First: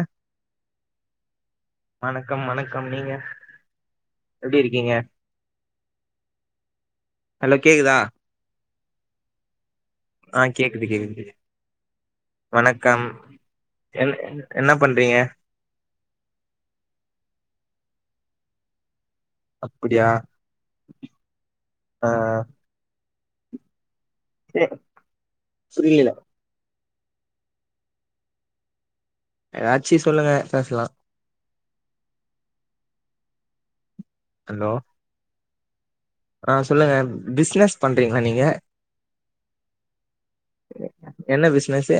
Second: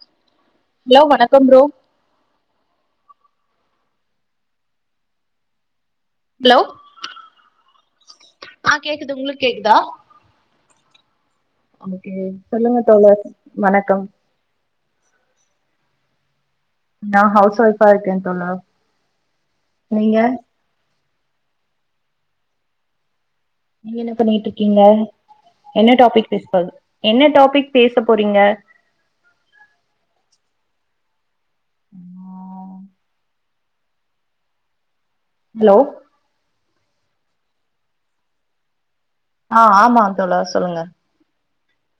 ஆ வணக்கம் வணக்கம் நீங்க எப்டி இருக்கீங்க க்லோ கேகுதா ஆ கேக்குது உங்களுக் கேக்குதா ஆ கேக்குது கேகுது ஓகே சொல்லுங்க வணக்கம் தோழர் வணக்கம் என் என்ன பண்றீங்க நா ஹவுஸ் வைஃபா இருக்கே தோழா அப்புடியா ஆ நீங்க என்ன ஏ, பண்ணிட்ருக்கீங்க என்ன புரியல டாபிக் பெஸ்ப்பல் என்ன டாபிக் பேச போறீங்க ஆச்சி சொல்லுங்க பேஸ்லா உமா ஹலோ ஹலோ ஆஹ் சொல்லுங்க பிஸ்னெஸ் பண்றீங்களா நீங்க ஆ ஆம்மாந் தோழர் சொல்லுங்க னெஸு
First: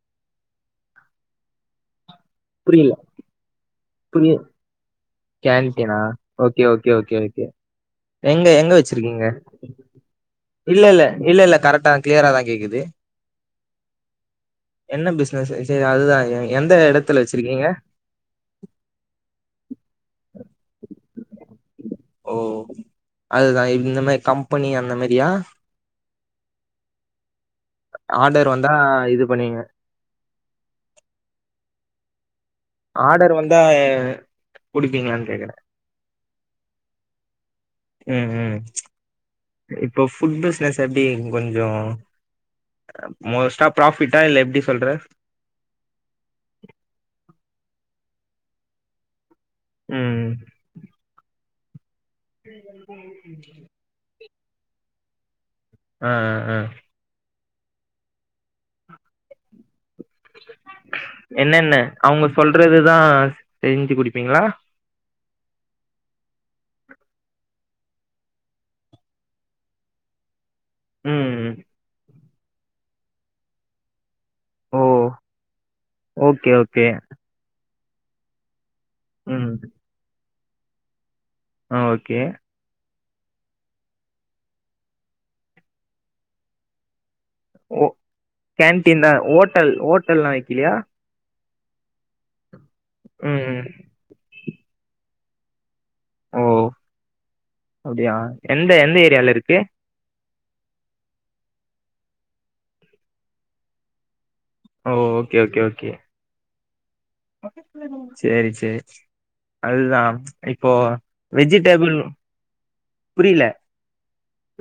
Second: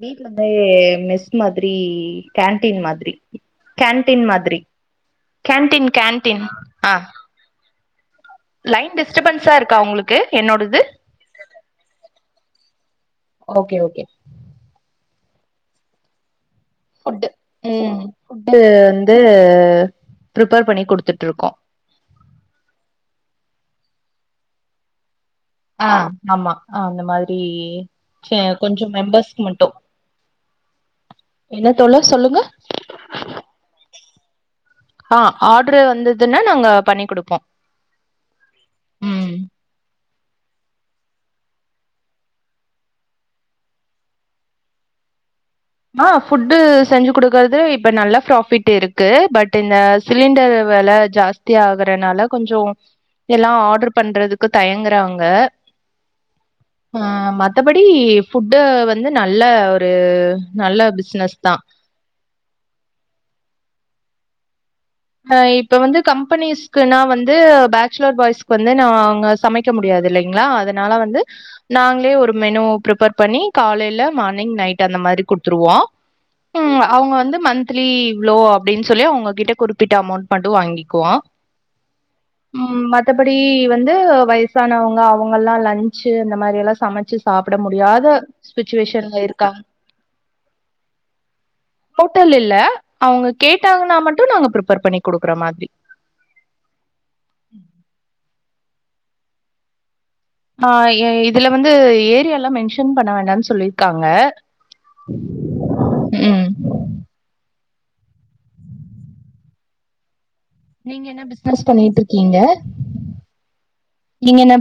வீட்ல வந்து மெஸ் மாதிரி கேன்டீன் புரியல மாதிரி கேன்டீன் புரிய மாதிரி கேன்டீன் கேன்டீனா கேன்டீன் ஓகே ஓகே ஆ ஓகே ஓகே எங்க எங்க லைன் வச்சிருக்கீங்க டிஸ்டபன்ஸா இருக்கா உங்களுக்கு என்னோடது இல்லெல்ல இல்லெல்ல கரட்டாதா க்ளிய ராதா கேக்குது ஓகே ஓகே என்ன பிஸுனெஸு சேரி அதுதா ஏங் ஃபுட்டு ம் ஃபுட்டு வந்து ப்ரிப்பேர் பண்ணி குடுத் துட்ருக்கோ ஓ அதுதா இந்த மாரி கம்பெனி அந்த மாரியா ஆ ஆம்மா அந்த மாதிரி செ ஆர்டர் வந்தா கொஞ்சோ இது மெம்பர்ஸ்கு பண்ணுவீங்க மட்டு என்ன தோழர் சொல்லுங்க ஆர்டர் வந்தா எ ஆ ஆர்ட்ரு வந்ததுன்னா நாங்க பண்ணி குடுப்போம் ம் போ ஃபுட் பிஸ்னெஸ் எப்டி கொஞ்சோ மோஸ்ட்டா ஃப்ராஃபிட்டா இல்ல எப்டி சொல்ற ஆ ஃபுட்டு செஞ்சி குடுக்கறது இப்ப நல்ல ஃப்ராஃபிட் இருக்கு பட் டு இந்த ம் சிலிண்டெரு வெல ஜாஸ் தியா ஆக தனால கொஞ்சோ எல்லா ஆர்ட்ரு பண்றதுக் கு தயங்குறாங்க ஆ ஆ அ தபடி ஃபுட்ட வந்து நல்ல ஒரு நல்ல பிஸ்னெஸ் தா என்னென்ன அவங்க சொல்றதுதா தெரிஞ்சி குடிப்பீங்களா ஆ இப்ப வந்து கம்பெனிஸ்க்குன்னா வந்து பேக்ச்சுலர் பாய்ஸ்க்கு வந்து நாங்க சமைக்க முடியாது இல்லைங்களா அத னால வந்து ம் நாங்ளே ஒரு மெனு ப்ரிப்பெர் பண்ணி காலேல மானிங் ஓ நைட் அந்த மாரி குடுத்துருவோம் ஓகே ம் ஓகே அவ்ங்க வந்து மந்த் லீ இவ்லோ அப்டின் சொல்லி ம் அவ்ங்ககிட்ட குறி ப்பிட்ட அமௌண்ட் மட்டு வாங்கிக்குவோம் ஆ ஓகே ம் மத்தபடி வந்து வயசானவங்க அவங்கல்லாம் லஞ்ச் இந்த மாரில்லாம் சமச்சு ஓ கேன்டீன் தா இருக்காங்க ஓட்டல் ஓட்டல்லாம் வக்கிலையா ஹோட்டல் இல்ல அவுங்க கேட்டாங்கன்னா மட்டும் நாங்க ப்ரீப் பண்ணி குடுக்குற மாதிரி ஓ அப்டியா எந்த எந்த ஏரியால இருக்கு ஆ ஏ இதுல வந்து ஏரியா எல்லாம் மென்ஷன் பண்ண வேண்டாம்னு சொல்லிருக்காங்க ஓ ஓகே ஓகே ஓகே ம் சேரி சேரி அதுதான் நீங்க என்ன பிசினஸ் பண்ணிட்டு இருக்கீங்க புரில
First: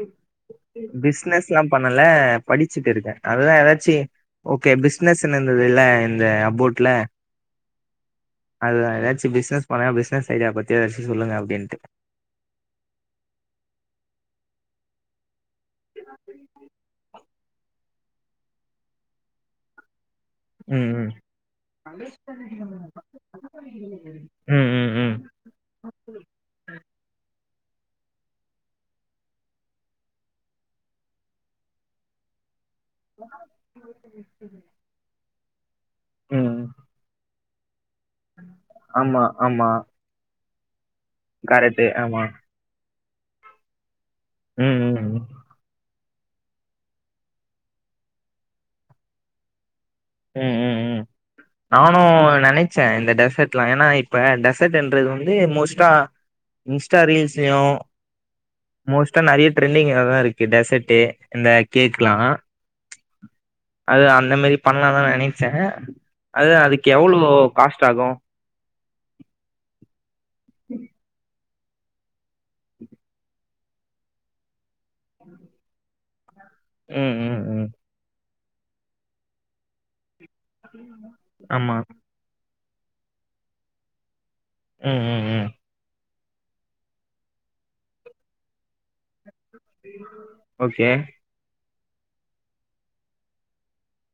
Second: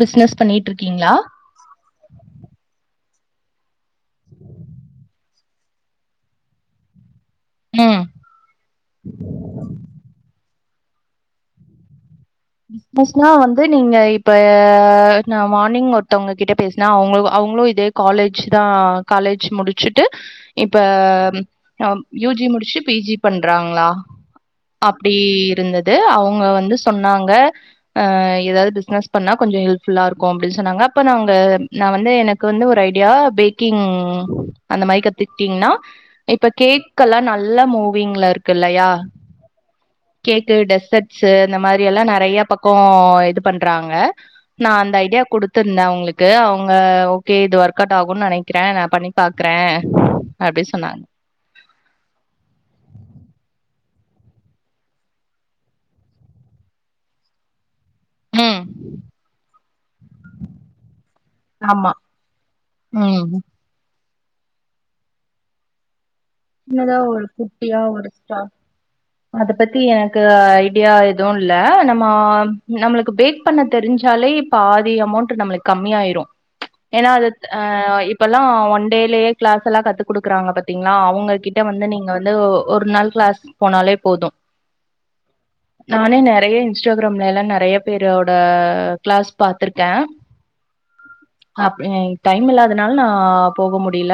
பிசினஸ் பண்ணிட்ருக்கீங்களா பிஸ்னஸ்லாம் பண்ணல படிச்சிட்டு இருக்கே அதுதான் ஏதாச்சி ஓகே பிசினஸ்னு இருந்ததுல இந்த அபோட்ல ம் அதுதா ஏதாச்சும் பிஸ்னஸ் பண்ண பிஸ்னஸ் ஐடியா பத்தி எதாச்சு சொல்லுங்க அப்டின்ட்டு நர்ஸ்னா வந்து நீங்க இப்ப நா மார்னிங் ஒருத்தவங்க கிட்ட பேசுன அவுங்க அவுங்களு இதே காலேஜ்தா காலேஜ் முடிச்சு ட்டு இப்ப ம் ம் ஆ யூ ஜி முடிச்சிட்டு பி ஜி பண்றாங்ளா ம் ம் ம் அப்டி இருந்தது அவங்க வந்து சொன்னாங் க ஆ எதாவுது பிஸ்னஸ் பண்ணா கொஞ்ச ஹெல்ப் ஃபுல்லா இருக்கு அப்டின் சொன்னாங்க அப்ப நாங்க நா வந்து எனக்கு வந்து ஒரு ஐடியா பேக்கிங் அந்த மாரி கத்து கிட்டிங்னா இப்ப ம் கேக் கலா ந ல்லா மூ விங்ள இருக்கு இல்லையா ஆமா ஆமா கேக் கு டெஸர்ட் ஸு இந்த மாரி கரெக்ட்டு எல்லா ந ஆமா றையா பக்கோ இது பண்றாங்க நா ம் அந்த ம் ம் ஐடியா குடுத்துருந்த அவுங்களுக் கு அவுங்க ஓகே இது ஒர்க் அவுட் ஆகும்னு நெனைக்கிறே நான் பண்ணி பாக்குறே அப்டி சொன்னாங்க நானும் நெனச்சே இந்த டெசர்ட்லாம் ஏன்னா இப்ப டெசர்ட் என்றது வந்து மோஸ்ட்டா இன்ஸ்டா ரீல்ஸ்லையும் ம் மோஸ்டா நெறைய ட்ரெண்டிங்லதா இருக்கு டெசட்டு இந்த ஆமா கேக்கலா ம் அது அந்த மாரி பண்ணலா தா நெனச்ச அது அதுக்கு சின்னதா ஒரு எவ்ளோ குட்டியா காஸ்ட் ஆகு ஒரு ஸ்டா அத பத்தி ஏ எந்த ஐடியா எதுவு இரு இல்ல நம்ம நம்மளுக்கு பேக் பண்ண தெரிஞ்சாலே பாதி அமௌண்ட் நம்ம கம்மியாயிரு ஏனா ம் அது ம் ஆ ம் இப்பெல்லா ஒன்டேலையே கிளாஸ் எல்லா கத்து குடுக்குறாங்க பாத்தீங்களா அவங்க அவங்கிட்ட ஆமா வந்து நீங்க வந்து ஓ ஒரு நாள் க்ளாஸ் போனாலே போது ம் ம் ம் நானே நெறைய இன்ஸ்டாகிராம்லேல்லா நறைய பேரோட க்ளாஸ் ஓகே அப்டி டைம் இல்லாதுனால நா போக முடியல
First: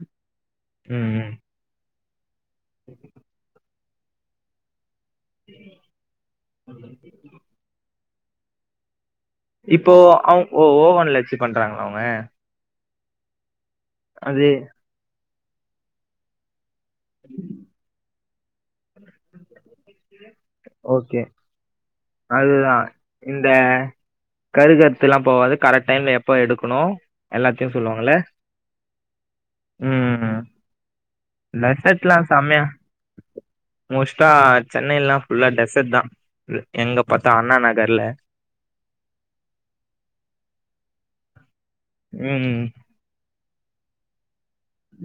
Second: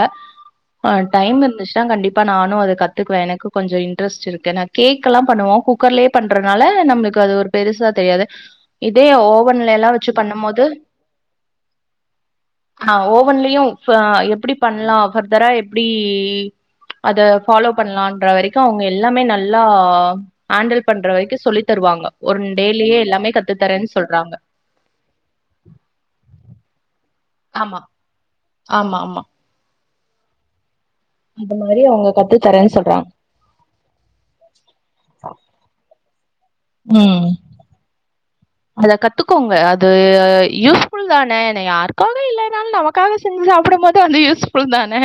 ஆ ம் ம் டைம் இருந்துச்சுன்னா கண்டிப் ப்பா நானு அத கத்துக்குவே எனக்கு கொஞ்சோ இன் இன்ட்ரஸ்ட் இருக்கு ஏனா கேக் கேக் எல்லா பண்ணுவோ குக்கர்லேயே பண்றதுனால நம்மளுக்கு அது ஒரு பெருசா தெரியாது இத் இப்போ அவுங் ஓ ஓவன்ல வச்சு பண்றாங்களா அவுங்க ஆ ஓவன்லையு இப்ப எப்டி பண்லா ஆபர் தரா எப்டி அத ஃபாலோ பண்லான்ற வரைக் அவுங்க எல்லாமே நல் நல்ல ஹண்டல் பண்ற ஓகே வரைக்கு சொல்லி தருவாங்க ஒன் அதுதா டேலையே எல்லாமே இந்த கத்து தரன்னு சொல்றாங்க கருகருத்துலா போவாது கரெக்ட் டைம்ல எப்ப எடுக்கணு எல்லாத்தையு ஆமா சொல்லுவாங்கள ஆமா ஆமா ம் ம் ம் அது மாரி அவங்க லெடசர்ட்லா கத்து செமையா தரேன்னு சொல்றாங்க மோஸ்ட்டா சென்னை எல்லா ஃபுல்லா டெசட் தா எங்க ம் பத்தா அண்ணா நகர்ல அத கத்துக்கோங்க அது யூஸ்புல் தானே யாருக்காக ம் இல்லைனாலு நமக்காக சாப்புடும் போது அந்த யூஸ் யுஸ்ஃபுல் தானே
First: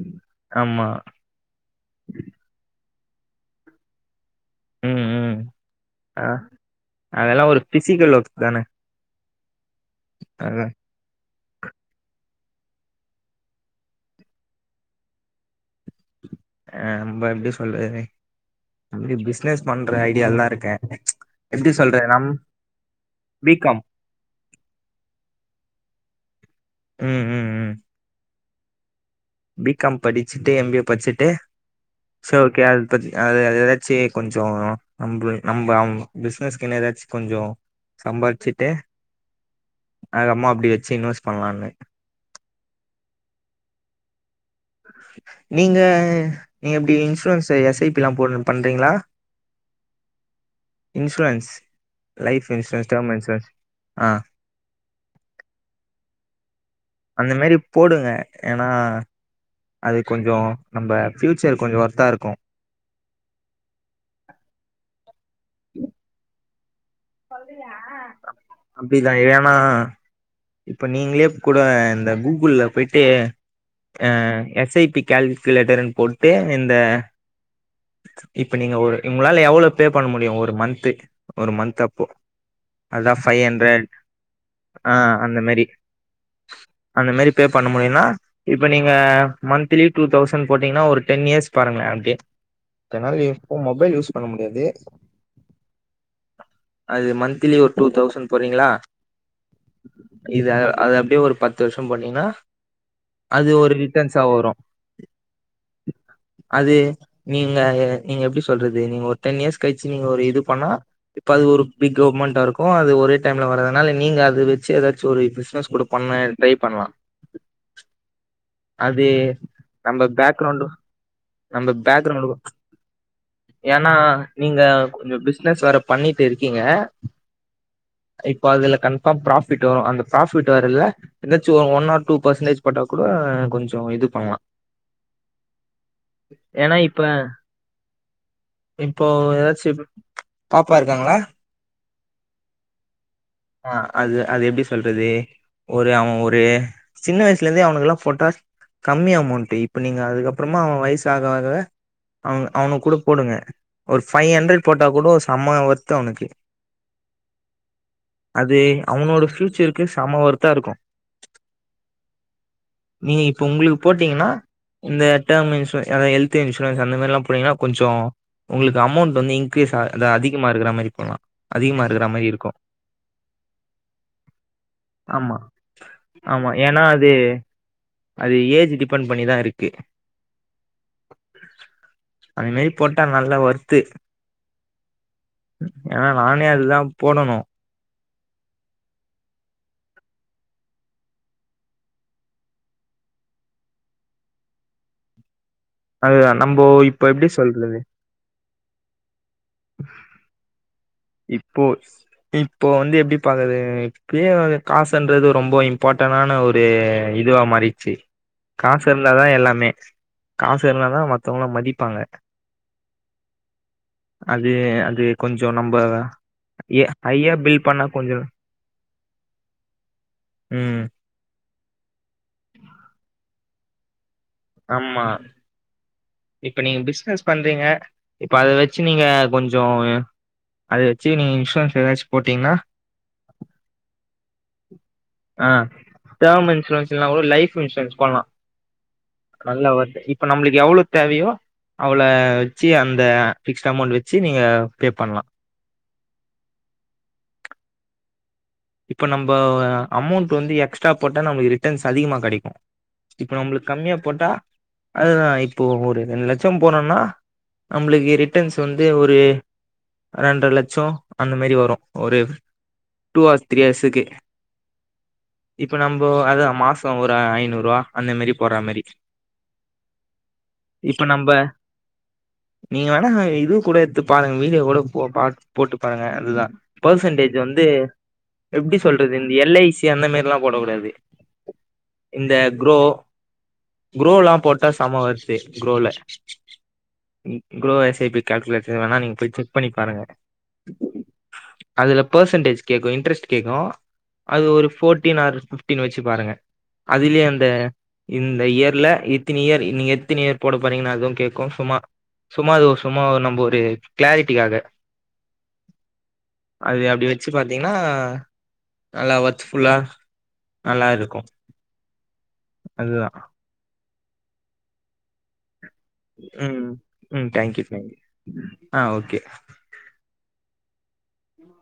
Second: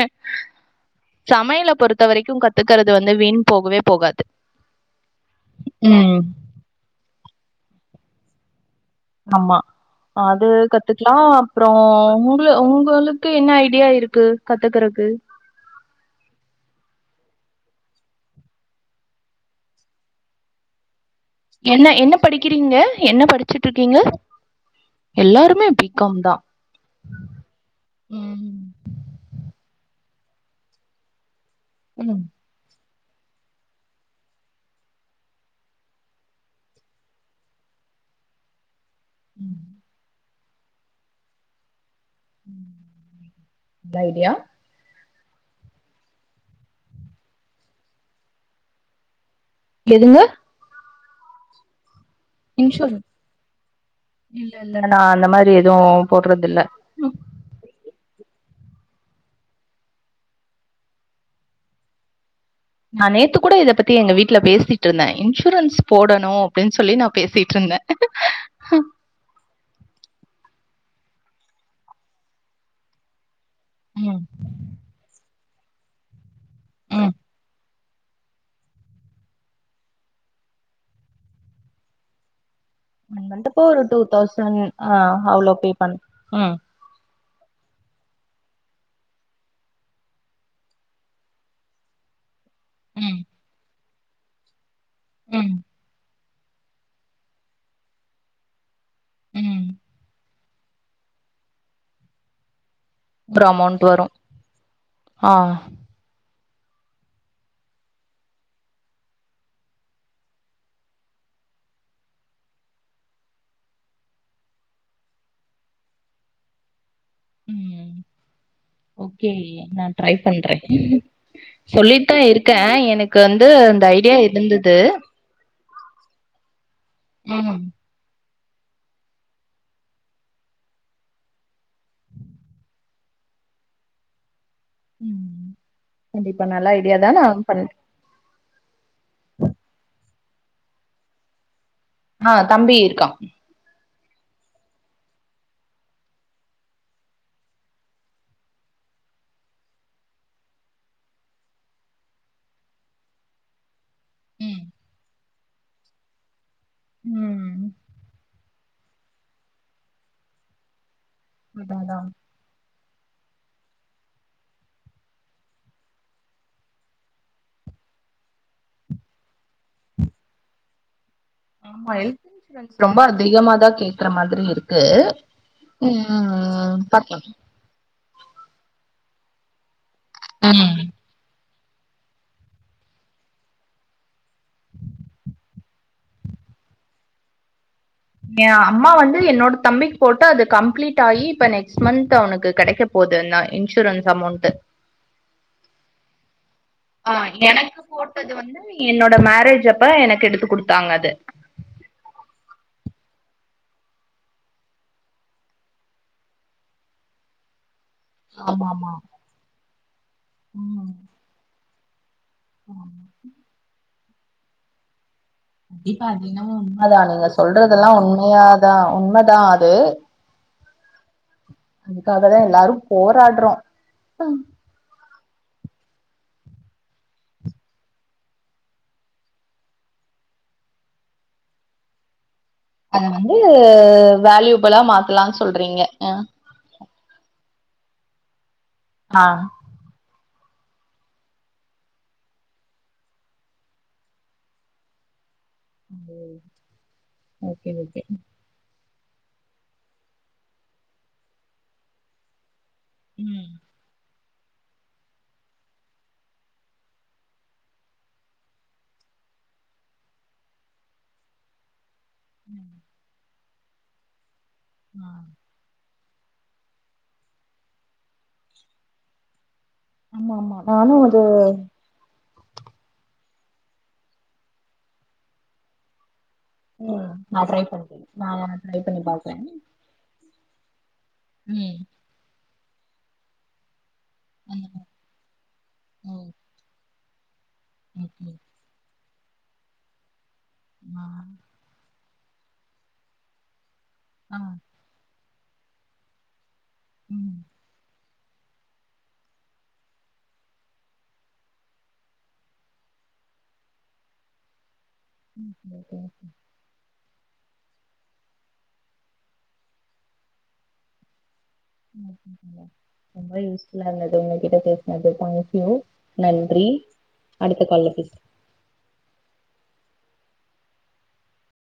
ஆமா சமையல பொறுத்த வரைக்கு கத்துக்றது அது வந்து வீண் போகவே போகாது ம் ம் ம் ஆ அதெல்லா ஒரு பிசிக்கல் ஒர்க் தானே ஆம்மா அது கத்துக்கலா அப்றோ உங்க உங்களுக்கு என்ன ஐடியா இருக்கு கத்துக்கறக்கு அ ப எப்டி சொல்றது அப்டி பிசினஸ் பண்ற ஐடியால்லா இருக்கே எப்டி என்ன சொல்றது என்ன நம் படிக்கிறீங்க என்ன பி படிச்சுட்டு காம் இருக்கீங்க எல்லாருமே பீ பீ காம் தா ம் ம் ம் ம் பீ காம் படிச்சுட்டு எம் பி ஏ படிச்சுட்டு சோ கேல் பதி அது ஏதாச்சு கொஞ்சோ நம்ப்ளே நம்ப பிசினஸ்கென்ன ஏதாச்சு கொஞ்சோ சம்பாதிச்சுட்டு ம் அதுக்கப்றமா அப்டி வெச்சு இன்வெஸ்ட் பண்லான்னு ம் குட் ஐடியா நீங்க எப்டி இன்சூரன்ஸ்ஸு எஸ் ஐ பில்லா போட்ற பண்றீங்களா எதுங்க இன்சுரன்ஸ் இன்சுர ஆ இல்ல இல்ல நா அந்த மாரி எதுவு போட்றதுல்ல அந்த மாரி போடுங்க ஏனா அது கொஞ்சோ நம்ம ஃபியூச்சர் கொஞ்சோ ஒர்த்தா இருக்கு நா நேத்து கூட இத பத்தி எங்க வீட்ல பேசிட்ருந்தே இன்சூரன்ஸ் போடணு அப்டின் சொல்லி நா பேசிட்ருந்தே அப்டிதா ஏனா இப்ப நீங்களே கூட இந்த கூகுள்ள போயிட்டு ஆ ம் எஸ் ஐ பி கேல் க்குலேட்டருன் போட்டு இந்த ம் இப்ப நீங்க உ உங்களால எவ்வளோ பே பண்ண முடியு ஒரு மந்து ஒரு மந்த் அ ப்போ ஒன் மந்துக்கு ஒரு டூ தௌசண்ட் ஆ அந்த அவ்வளோ மாரி பே பண் ம் அந்த மாரி பே பண்ண முடியுனா இப்ப நீங்க மந்த்லி டூ தௌசண்ட் போட்டீங்கன்னா ஒரு டென் இயர்ஸ் பாருங்களே அப்டியே இத்தன ம் நாள் ஏ போ மொபைல் யூஸ் பண்ண முடியாது ம் அது மந்துலி ஒரு டூ தௌசண்ட் போட்றிங்களா ம் இது அ அது அப்டியே ஒரு பத்து வருஷோ பண்ணீங்கன்னா ப்ரோ அமௌன்ட் வரு ஆ அது நீங்க எ நீங்க எப்டி சொல்றது நீங்க ஒரு டென் இயர்ஸ் கழிச்சு நீங்க ஒரு இது பண்ணா இப்ப அது ஒரு பிக் மெண்டா இருக்கு அது ஒரே டைம்ல வரதுனால நீங்க அது வெச்சு ஏதாச்சு ஒரு பிஸ்னஸ் கூட பண்ண ட்ரை பண்லா அது ஒகே நா நம்ம டரை பண்றே பேக்ரவுண்டு நம்ம சொல்லிஞ்தா பேக்ரவுண்டுக்கு இருக்கே எனக்கு வந்து இந்த ஏன்னா ஐடியா நீங்க இருந்தது கொஞ்சோ பிசினஸ் வேற பண்ணிட்டு இருக்கீங்க ம் இப்போ அதுல கன்ஃபாம் ப்ராஃபிட் வரு அந்த ப்ராஃபிட் வரதுல இருதாச்சு ஒ ஒன் ஆர் டூ பர்சன்டேஜ் போட்டா கூட கொஞ்சோ இது பண்லா ம் ம் கண்டிப்பா நல்ல ஏன்னா இப்ப ஐடியாதா நா பண் இப்போ ஏதாச்சு பாப்பா இருக்காங்களா ஹ தம்பி இருக்கா ஆ அது அது எப்டி சொல்றது ஒரு அவ ஒரு சின்ன வயசுலேந்தே அவனுக்லா ஃபோட்டா கம்மி அமௌண்ட்டு இப்ப நீங்க அதுக்கப்றமா அவ வைசாக ஆகவே அவ அவனுக் கூட போடுங்க ஒரு ஃபை ம் ஹண்ட்ரட் போட்டா கூட சம்ம ஒர்த் அவனுக்கு ம் அது அவனோட ஃப்யூச்சருக்கு செம ஓர்த்தா இருக்கு அதா அதா நீ இப் போ உங்களுக்கு போட்டீங்கன்னா இந்த டேம் இன்சூர் அதா எல்த் இன்சூரன்ஸ் அந்த மாரில்லா போனீங்கன்னா கொஞ்சொ உங்களுக்கு அமௌண்ட் வந்து இன்க்கிரீஸ் ஆ அந்த அதிகமா இருக்குற மாரி போட்லா ஆமா ஹெல்த் இன்சூரன்ஸ் ரொம்ப அதிகமாதா கேக்குற மாதிரி இருக்கு ஆமா ஆமா ம் ஏன்னா அது பாக்லாம் அது ஏஜ் டிபெண்ட் பண்ணிதா இருக்கு ம் அந் மேறி போட்டா நல்லா ஒர்த்து ஏன்னா நானே அதுதா போடணு ஏ அம்மா வந்து என்னோட தம்பிக்கு போட்டு அது கம்ப்ளீட்டாயி இப்ப நெக்ஸ்ட் மந்த் அவனுக்கு கெடைக்க போதுந்தா இன்சூரன்ஸ் அமௌண்ட்டு அது நம்போ இப்போ ஆ எப்டி சொல்றது எனக்கு போட்டது வந்து என்னோட மேரேஜ் ஜப்ப எனக்கு எடுத்து குடுத்தாங் இப்போ இப்போ இப்ப வந்து எப்டி பாக்கது இப்பயே காசுன்றது ரொம்ப இம்பார்ட்டனான ஒரு இதுவா மாறி ச்சு ஆமா காசு ஆமா இருந்தாதா எல்லாமே காசு ம் இருந்தாதா மத்தவங்ளா மதிப் பாங்க [inaudible] அது அது கொஞ்சோ நம்ப கண்டிப்பா அதென்னமோ ஏ உண்மதா நீங்க ஹையா பில் பண்ணா சொல்றதெல்லா கொஞ்சோ உண்மையாதா உண்மதா அது ம் அதுக்காகதா எல்லாரு போராடறோ ஆம்மா இப்ப நீங்க பிஸ்னஸ் பண்றிங்க இப்ப அத வெச்சு நீங்க கொஞ்சொ அத வெச்சு நீங்க இன்சூரன்ஸ் எதாச்சு போட்டிங்னா அது வந்து வால்யூபலா மாத்தலான் ஆ சொல்றிங்க ம் டேர்ம் இன்சூரன்ஸ் இல்லனா கூட லைஃப் இன்சூரன்ஸ் போலா நல்லா வருது இப்ப நம்ளுக்கு எவ்ள தேவையோ அவ்ள வெச்சு அந்த ஃபிக்ஸ்ட் அமௌண்ட் வெச்சு நீங்க பே பண்லா [inaudible] ஓகே ஓகே இப்ப நம்ப அமௌண்ட் வந்து எக்ஸ்ட்ரா போட்டா நமக்கு ரிட்டர்ன்ஸ் அதிகமா கெடைக்கு இப்ப ம் நம்புளுக் கம்மியா போட்டா அதுதான் இப்போ ஒரு ரெண்டு லட்சோம் போனோன்னா நம்புளுக்கு ரிட்டர்ன்ஸ் வந்து ஒரு ரெண்ட்ர லட்சோ அந்த மாரி வரு ஒரு டூ ஆர்ஸ் த்ரீ இயர்சுக்கு ஆ இப்போ அது மாசோம் ஒரு ஐநூறு ரூவா அந்த மாரி போறா மாரி ஆமா ஆமா நானு இப்ப ஒரு நம்ப நீங்க வேணா இதுவு கூட எடுத்துப் பாருங்க வீடியோ கூட போ பாட் போட்டுப் பாருங்க அதுதா ம் நா ட்ரை பண்றே எப்பிடி சொல்றது இந்த எல் ஐ சி அந்த மாரில்லா போடக்கூடாது ம் க்ரோ க்ரோவெல்லா போட்டா செம [unintelligible] க்ரோல okay grow S I P calculator வேணா நீங்க போய்ட் செக் பண்ணிப் பாருங்க நா பர்சன்டேஜ் கேக்கு இன்ட் ட்ரஸ்ட் கேக்கு அது ஒரு ஃபோர்ட்டீன் ஆர் ஃபிஃப்டீன் வச்சு பாருங்க அதுலயே அந்த இந்த இயர்ல இத்தினி இயர் நீங்க எத்தினி இயர் போட போனீங்கன்னா அதுவு கேக்கு சும்மா சும்மா அது ஒர் சும்மா நம்ப ஒரு கிளாரிட்டிக்காக ம் ஓகே ஓகே ச்சு பாத்தீங்க னா நல்லா ஒர்த்ஃபுல்லா நல்லா இருக்கு. அதுதா ரொம்ப யூஸ்ஃபுல்லா இந்த உங்ககிட்ட பேஸ்னது [unintelligible] ம் ம் தேங்க்யூ தேங்யூ பேச ஆ ஓகே